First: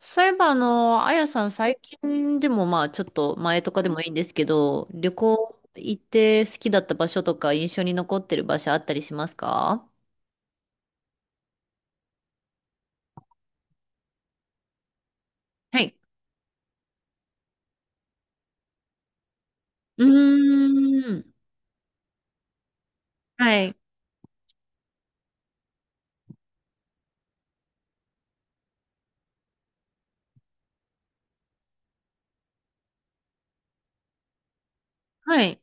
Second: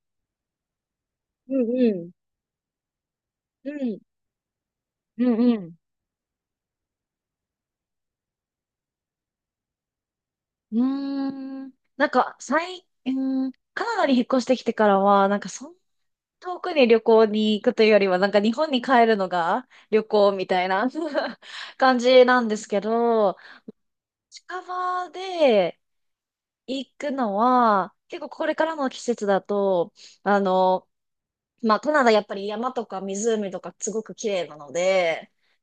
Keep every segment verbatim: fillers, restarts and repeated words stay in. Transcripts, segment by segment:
そういえば、あの、あやさん、う最んうん。近でも、まあ、ちょっと前うとかでん。もいいんですけど、旅うんう行ん。行って好きだった場所とか、印象に残ってる場所あったりしますか？うーん。なんか、最、うーん、カナダに引っ越してきてからは、なんか、そんなはい。遠くに旅行に行くというよりは、なんか日本に帰るのが旅う行みたいな ーん。感じなんですけど、はい。近場で行くのは、結構これからの季節だと、あの、まあ、カナダやっぱり山とか湖とかすごく綺麗なので、はい。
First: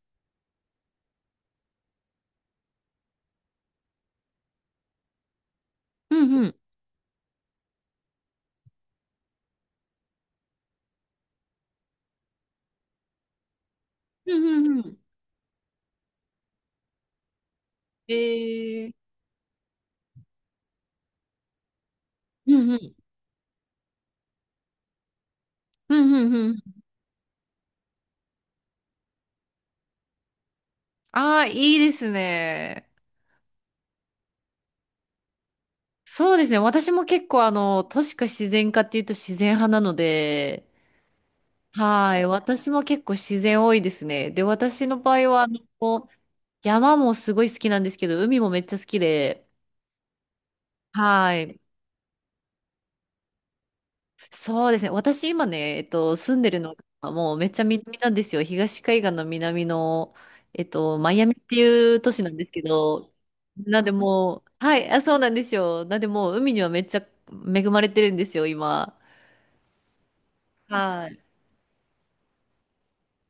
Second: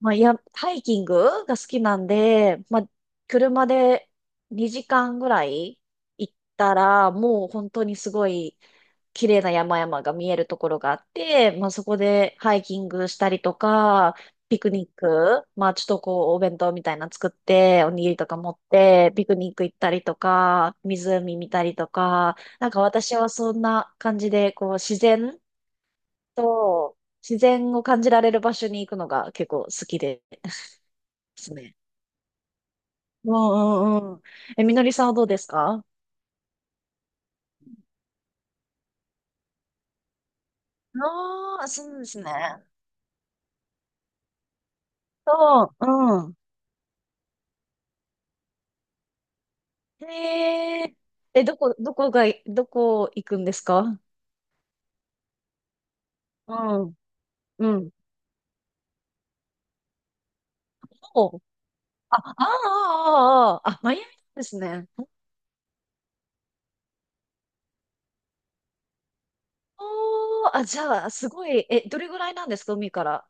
まあ、いや、ハイキングが好きなんで、まあ、車でにじかんぐらいう行んっうん。たら、もう本当にすごい綺麗な山々が見えるところがあって、まあ、そこでハイキングしたりとか、うんピクうんうニッん。ク、まあ、ちょっとこう、お弁当みたいなの作って、おにぎりとか持っえー、て、ピクニック行ったりとか、湖見たりとか、うなんんうかん。私はそんな感じで、こう、自然うんうんうん。と、自然を感じられる場所に行くのが結構好きであであ、すいね。いですね。うんうんうん。え、みのりさんはどうですか？そうですね。私も結構あの、都市か自然かっていうと自然派なので、ああー、そうではすい。ね。私も結構自然多いですね。で、私の場合は、あの、そう、うん。山もすごい好きなんですけど、海もめっちゃ好きで、へえ。はえ、どい。こ、どこが、どこ行くんですか？そうですね。私今ね、えっと、住んでうるのん、がもうめっちゃうん。南なんですよ。東海岸の南の、えっと、マイアミっお、ていう都あ、市なあんですけど、あ、ああ、あ、なんでマイアミもう、ですはね。い、あ、そうなんですよ。なんでもう海にはめっちゃ恵まれてるんですよ、今。おー、あ、じゃはあ、い。すごい、え、どれぐらいなんですか、海から？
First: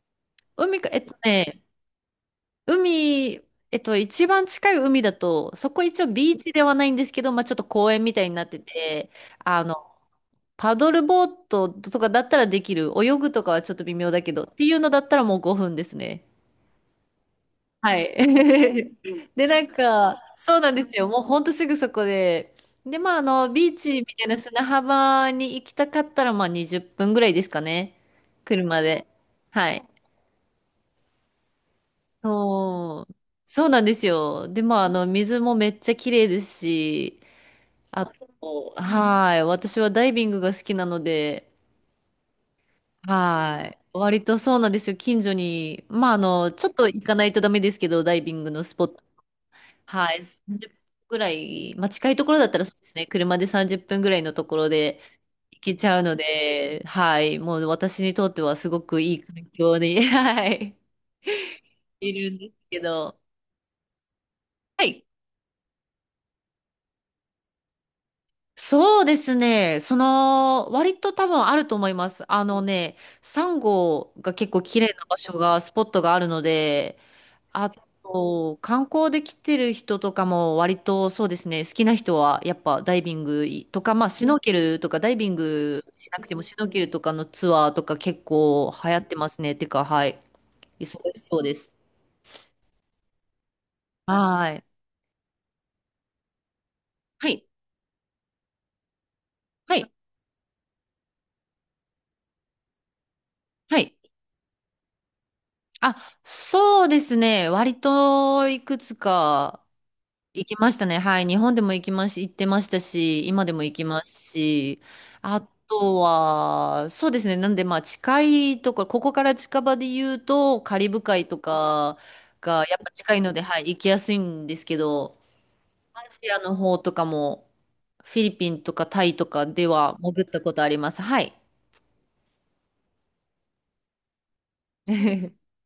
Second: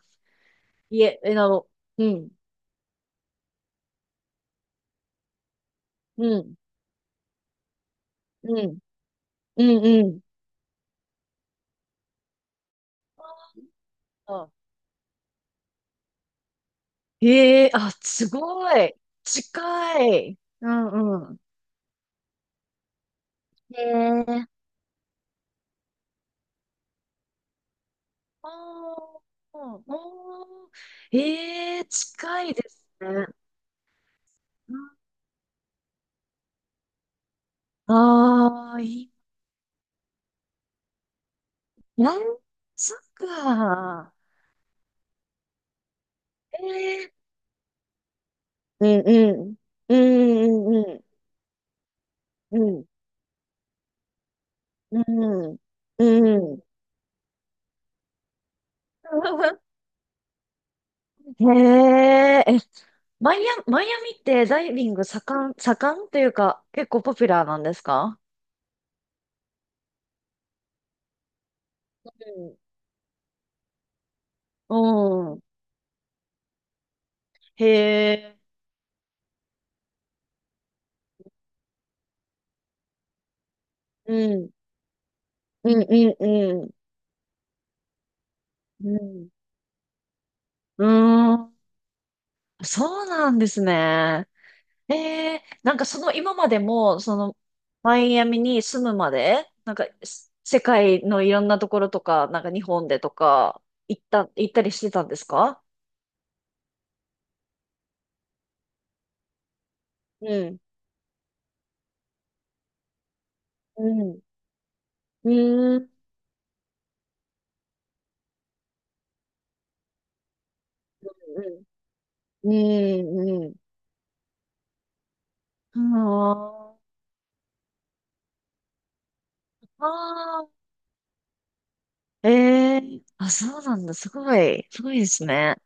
海か、えいっとえ、え、なね、の、うん、海、えっと、一番近い海だと、そこ一応ビうーチん、ではないんですけど、まあちょっと公園みたいになっうてん、て、あうん、の、うん。パドルボートとかだったらできる。泳ぐとかはちょっと微妙だけど、ってあいうのだったらもうごふんですね。へえ、あ、はい。すごい。で、なん近か、い。そううなんですよ。もうん、うん。ほんとすぐそこで。で、まあ、あの、ビーへチみたいなえ。砂浜に行きたかったら、まあ、にじゅっぷんぐらいですかね。車で。ああ、はあい。ー、ええ近いですそう、ね。そうなんですよ。で、まあ、あの、水もめっちゃ綺麗ですし、あと、ああいい。はい。私はダイビングが好きなので、なんつうはい。か。割とそうなんですよ。近所に、まあ、あの、えちょっと行えかないとダメですけど、ダイビングのスポッうんト。うん。うはい。んさんじゅっぷんうんぐらい、まあ、近いところだったらそうですね。車でさんじゅっぷんぐらいのところうでんうん行けちゃううのん。うん。で、はい。もう私にとってはすごくいい環 境に、はい。へいるんえ、ですえ、けど。マイアミ、マイアミってダイはビンい。グ盛ん、盛んというか、結構ポピュラーなんですか？そうですね。その、割と多分あると思います。あうのね、サンゴが結構綺麗な場ん。所うん。が、スポットがあるので、へあえ。と、観光で来てる人とかも割とそうですね、好きな人はやっぱダイビングとか、まあうシュノーん。ケルとかダイビンうんグしうんなくてもシュうノーん。ケルとかのツアーとか結構う流行ってまん。すね。てか、はい。う忙ーしそうでん。す。そうなんですね。はい。ええ、なんかその今までも、そはの、い。マイアミに住むまで、なんはか、い。す世界のいろんなところとか、なんか日本でとか、はい。行った、行ったりしてたんですか？あ、そうですね。割といくつかう行きん。ましたね。はい。日本でも行きまし、行ってましたし、今でも行きうますん。し、あうん。とは、そうですね。なんで、まあ、近いところ、ここから近場で言うと、カリブ海とかうん。が、やっぱ近いうので、ん。うん。はい、行きやすいんですけど、アジあシアの方とかも、フィリピンとかタイとかであは潜ったことー。あります。はい。ええあ、そうなんだ。すごい。すごいです ね。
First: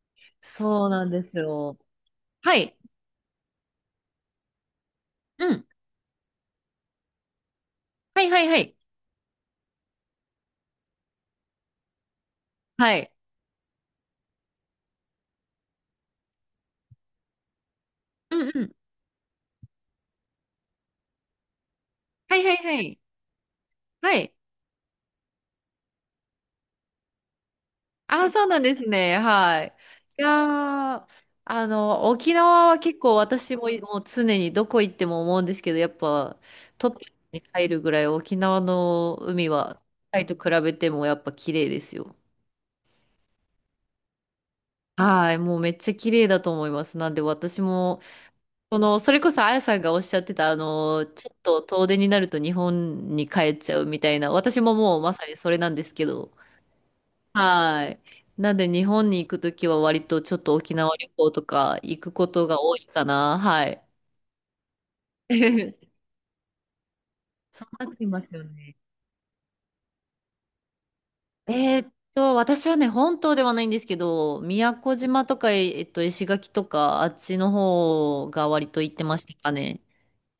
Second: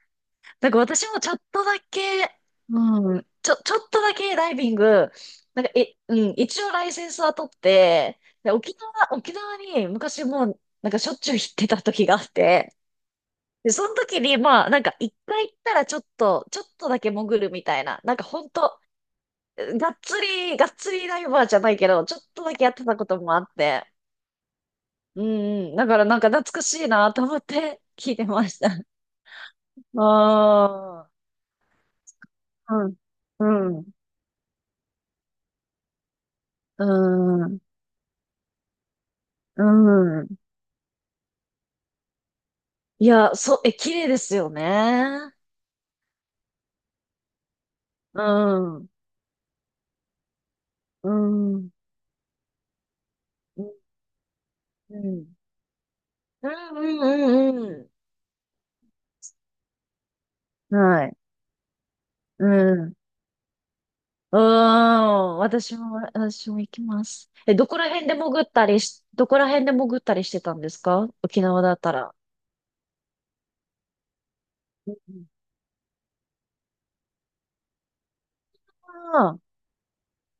なんかそう私なんもでちょすっとよ。だけ、はい。うん、ちょ、ちょっとだけダイビング、うなんん。か、え、うん、一応ライセンスは取って、はいはいで、はい。沖縄、沖縄に昔もう、なんかしょっちゅう行ってた時があって、はい。で、その時に、まあ、なんか一回行ったらちょっと、ちょっとだけ潜るみたいな、なんかほうんんうん。と、がっつり、がっつりダイバーじゃないけど、ちょっはいとはだいけやっはてたい。こともあって、はい。うん、うん、だからなんか懐かしいなと思って聞いてあ、そうまなしんた。です ね。はい。いやあー、あ、あの、沖縄うはん、結構私も、うん。もう常にどこ行っても思うんですけど、やっぱうトップにーん。入るぐらい沖縄の海うは、タイん。と比べてもやっぱ綺麗ですよ。いや、そう、え、綺麗ですよはね。い。もうめっちゃ綺麗だと思います。なんで私も、うこん。の、それこそあやさんがおっしゃってた、あの、うちょっん。うとん。遠出になると日本に帰っちうゃうみたいな、私ももうまさん。にそれなんですけど、うんうはんい。なんで日本に行くときは割とちょっと沖うん。縄は旅い。行とか行くことうが多いん。かな。はい。うん。私も、私も行きます。え、そどこうらなっちゃい辺でます潜よったね。りし、どこら辺で潜ったりしてたんですか、沖縄だえっーったら？と、私はね、本島ではないんですけど、宮う古島んとか、ええっと、石垣とか、あっちの方が割と行ってましたあかね。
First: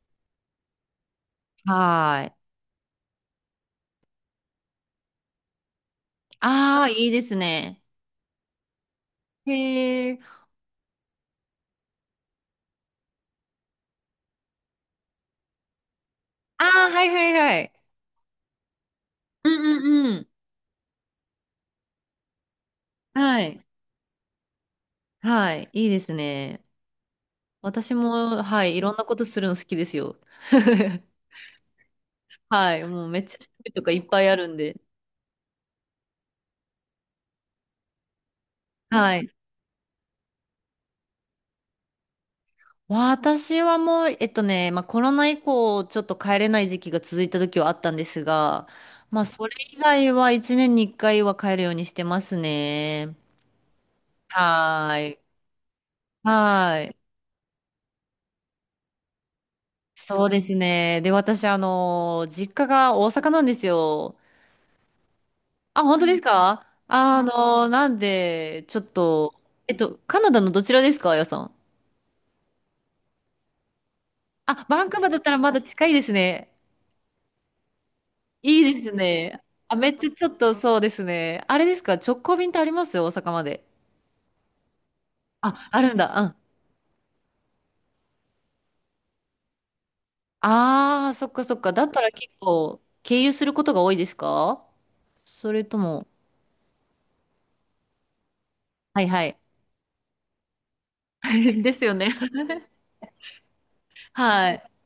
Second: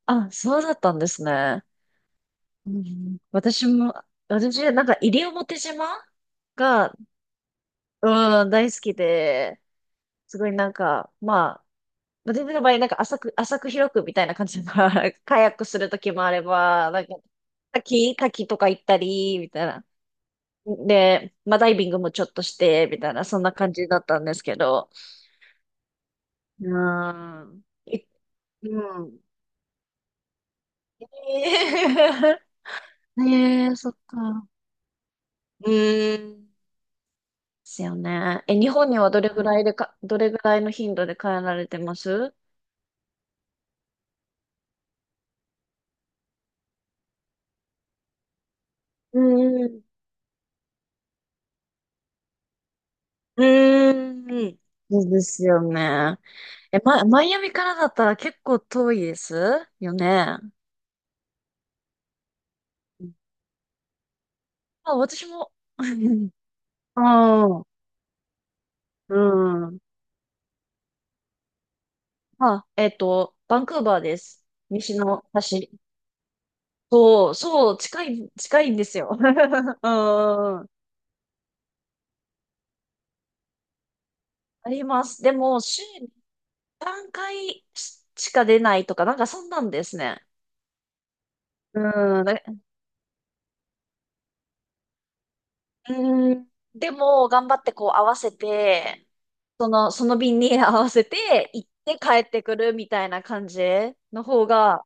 あ、あ、そうだったんですね。はーい。うん私も、私、なんか、西表島ああ、が、いいですね。うん、大好きで、へえ。すごいなんか、まあ、まあ全然の場合、なんか浅く、浅く広くみたいな感じだから、カヤックするときもあれああ、ば、なはんいか、はいはい。滝、滝とか行ったり、うみんたいうな。んうん。で、まあダイビングもちょっとして、みたいな、そはんない。感じだったんですけど。はい。いいですうね。ーん。私いも、はい。いろんうなこん。とするの好きですよ。えはい。もうー め っちゃ種ね類え、とそかっいっぱいあか。るんで。うーん。ですよね。え、日本にははどい。れぐらいでか、どれぐらいの頻度で帰られてます？私はもう、えっとね、まあ、コロナ以降、ちょっと帰れない時期が続いた時はあったんですが、うまあ、それんう以ん。外はいちねんにいっかいは帰るようにしてますね。うーん。はそーうい。ですよね。はえ、ーい。ま、マイアミからだったら結構遠いですよそうね。ですね。で、私、あの、実家がう大ん阪なんですよ。あ、私も。あ、本当です か？あああ、の、なんで、ちょっうと、えっん。と、カナダのどちらですか、あやさん？あ、えっと、バンクーバーです。あ、バンク西ーバーだっのたらまだ端。近いですね。そう、そう、近い、近いいいんでですすよ。ね。あ、めっちゃちょっとあんそうですね。あれですか、直行便ってありますよ、大阪まで。あります。でも、あ、あ週るんにだ。うん。さんかいしか出ないとか、なんかそんなんですね。ああ、そっかそっか。だったらうん。だ結構、経由することが多いですか？それとも、うん、でも、頑張ってこう合わせはて、いはい。その、その便に合わせて 行っですよて帰ね。ってくるみたいな感じの方はい。が、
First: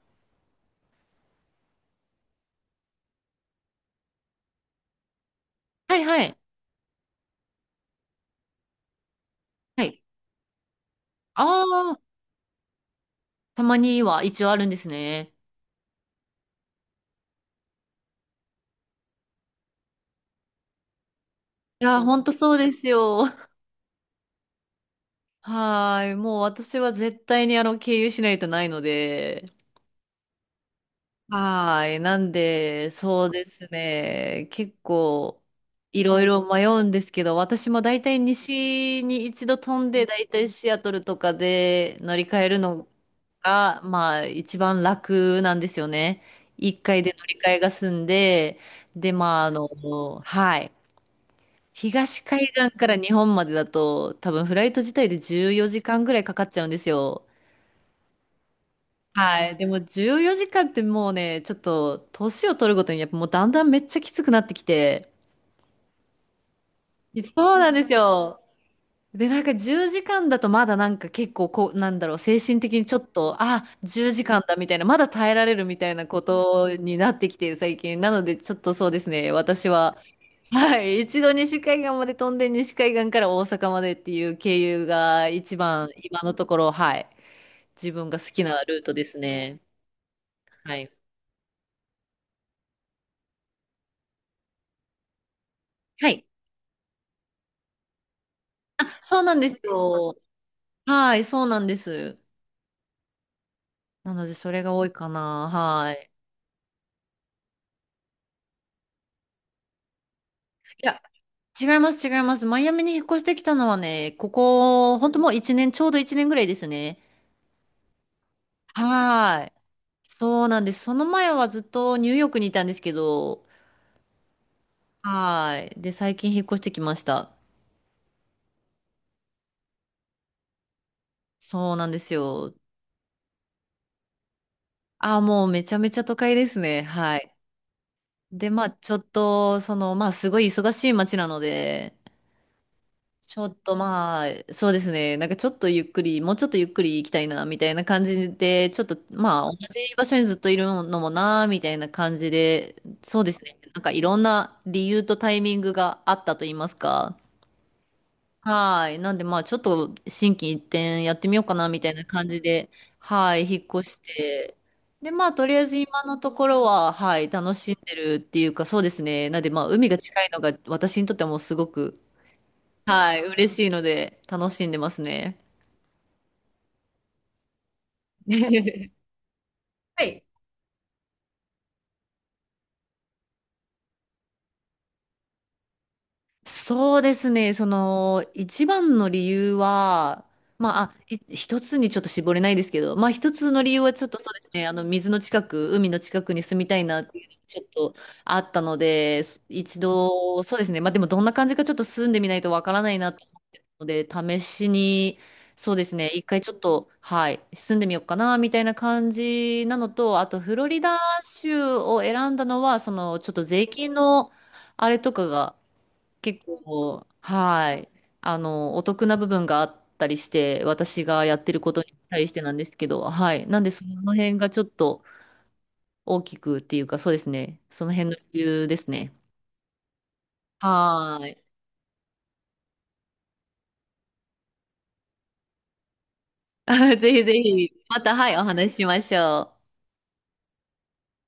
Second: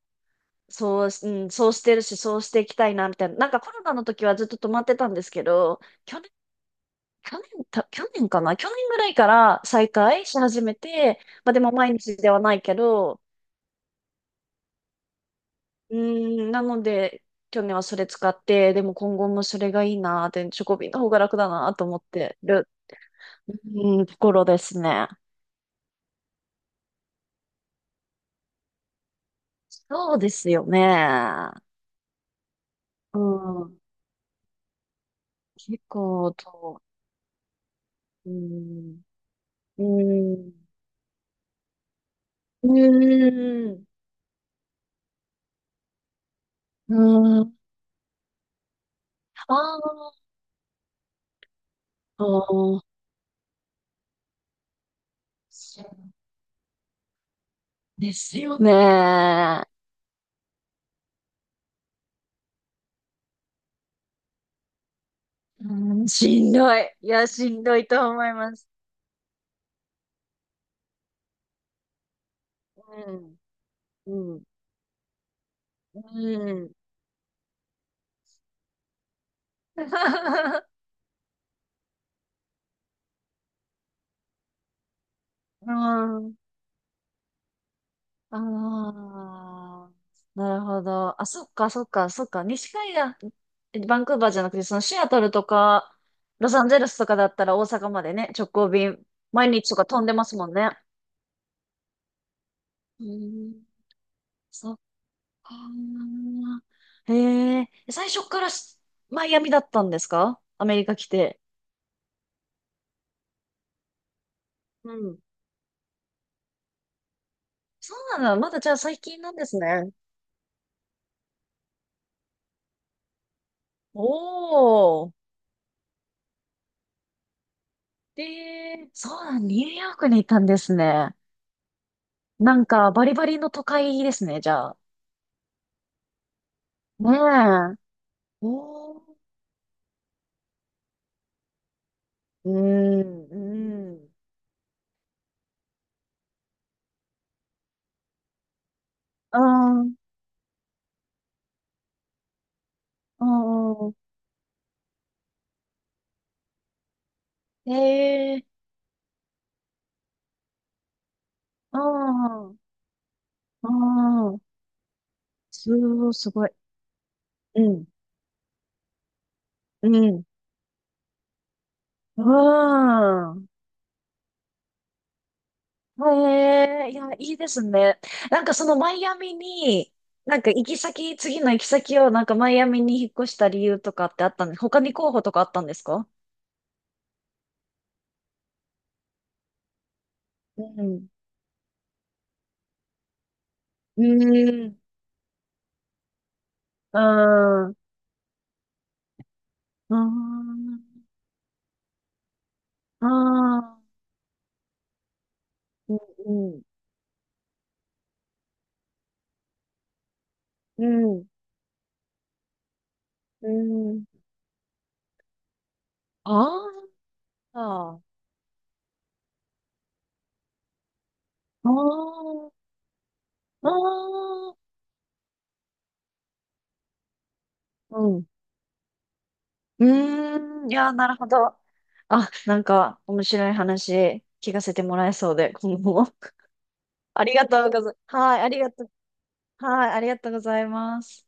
そう、うん、そうしてるし、そうしていきたいな、みたいな。なんかコロナの時はずっと止まってたんですけど、はい去は年、い。去年、た去年かな去年ぐらいからは再い。開し始めて、あまあでも毎あ、日ではないけど、たまには一応あるんですね。うん、なので、去年はそれ使って、でも今後もそれがいいなって、チョコビの方が楽だないと思やー、っほんとてそうる、ですよ。うん、ところですね。はーい。もう私は絶対にあの、経由しないとないので。そうですよね。はーい。なんで、うそうですん。ね。結構、結いろい構ろ迷うと、んですけど、私も大体うーん、西に一度飛うんで、大ー体ん、シアトルとかで乗り換えるうのーが、ん。まあ、一番楽なんですよね。一う回で乗りー換ん、えが済んで、で、まあ、ああの、ーはい。東あ海岸ー、から日本までだと、多分フライト自体でじゅうよじかんぐそらいかかっちゃうんですよ。うですよはい。ね。でもじゅうよじかんってもうね、ちょっと年を取るごとにやっぱもうだんだんめっちゃきつくなってきて。うん、しんどい。いや、しそうんなんどでいすと思いよ。ます。で、なんかじゅうじかんだとまだなんか結構こう、なんだろう、精神的にちょっうと、ん、あ、10時う間ん、だみたいな、まだ耐えられるみたいなこうん。とになってきてる最近。なのでちょっとそうですね、私は、は い。一度西海岸まで飛んで西海岸から大阪までっていう経由が一う番今のん、ところ、はい。自分が好あきなルートですね。あ、なるはほい。ど。あ、そっか、そっか、そっか、西海岸。バンクーバーじゃなくて、そのシアトルとか、はい。ロサンゼルスとかだったら大阪までね、直行便、そうなん毎です日とか飛んでよ。ますもんね。はい、そうなんです。うーん、なので、それそがっ多いかな。かはい。ー。へえ、最初からしマイアミだったんですか、アメいリカや、来て？違います、違います。マイアミに引っ越してきたのはね、こうこ、本当ん。もういちねん、ちょうどいちねんぐらいですね。そうなんだ。まだじゃあ最近なんはでい。すね。そうなんです。その前はずっとニューヨークにいたんですけど、おー。はい。で、最近引っ越してきました。で、そうなん、ニューヨークに行ったんですね。そうなんですよ。なんか、バリバリの都会ですね、じゃあ。ああ、もうめちゃめちゃ都会ですね。ねはい。え。で、まあ、ちょおっー。と、その、まあ、すごい忙しい街なので、うーん、ちょっとうん。まあ、そうですね。なんかちょっとゆっくり、もうちょっとゆっくり行きたいな、みたいな感じで、ちょっとうまあ、同じん場所にずっといるのもな、みたいな感じで、そううですね。なんんかういろんな理由とタイミングがあったと言いますか。ん。へえ。はい。なんでまあ、ちょっと心機一転やってみようかな、うみたいな感じん。で、はい、引っう越しん。て。で、まあ、とりあえすず今ごい、のすとごこい。ろは、はい、楽うしんん。でるっていうか、そうですね。なんでまあ、海うが近ん。いのが私にとってはもうすごく、はい、うん。嬉しいので楽しんでますね。へえ。いや、いいですね。なんかその マイアミに、はい。なんか行き先、次の行き先をなんかマイアミに引っ越した理由とかってあったんで、他に候補とかあったんですか？そうですね、その一番の理由は、うまあ、あ、ん。い一つにちょっと絞れないですけど、まあ一つの理由はうちょっとん。うそうん。ですね、うあん。の水の近く、海の近くに住みたいあなっていうのがちょっあ。とあったので、一う度、そうですね、まあでん。もどんな感じかちょっと住んでみないとわからないなとので、試しに、そうですね、一回ちょっと、はい、住んでみようかな、みたいな感じなのと、あと、フロリうダん。州を選んだのは、その、ちょっとう税金ん。の、あれとかが、結あ構、はい、あ。あの、お得な部分があったりして、私がやってるあことに対しあ。てなんですけど、はい、なんあで、その辺があ。ちょっと大きくっていうか、そうですね、そのう辺のん。理由ですね。うーん。いやー、なるはほーい。ど。あ、なんか、面白い話、聞かせてもらえそうで、今後も。ぜひあぜりがとひ、うございままた、す。はい、はい、おありが話ししとう。ましょう。はい、ありがとうございます。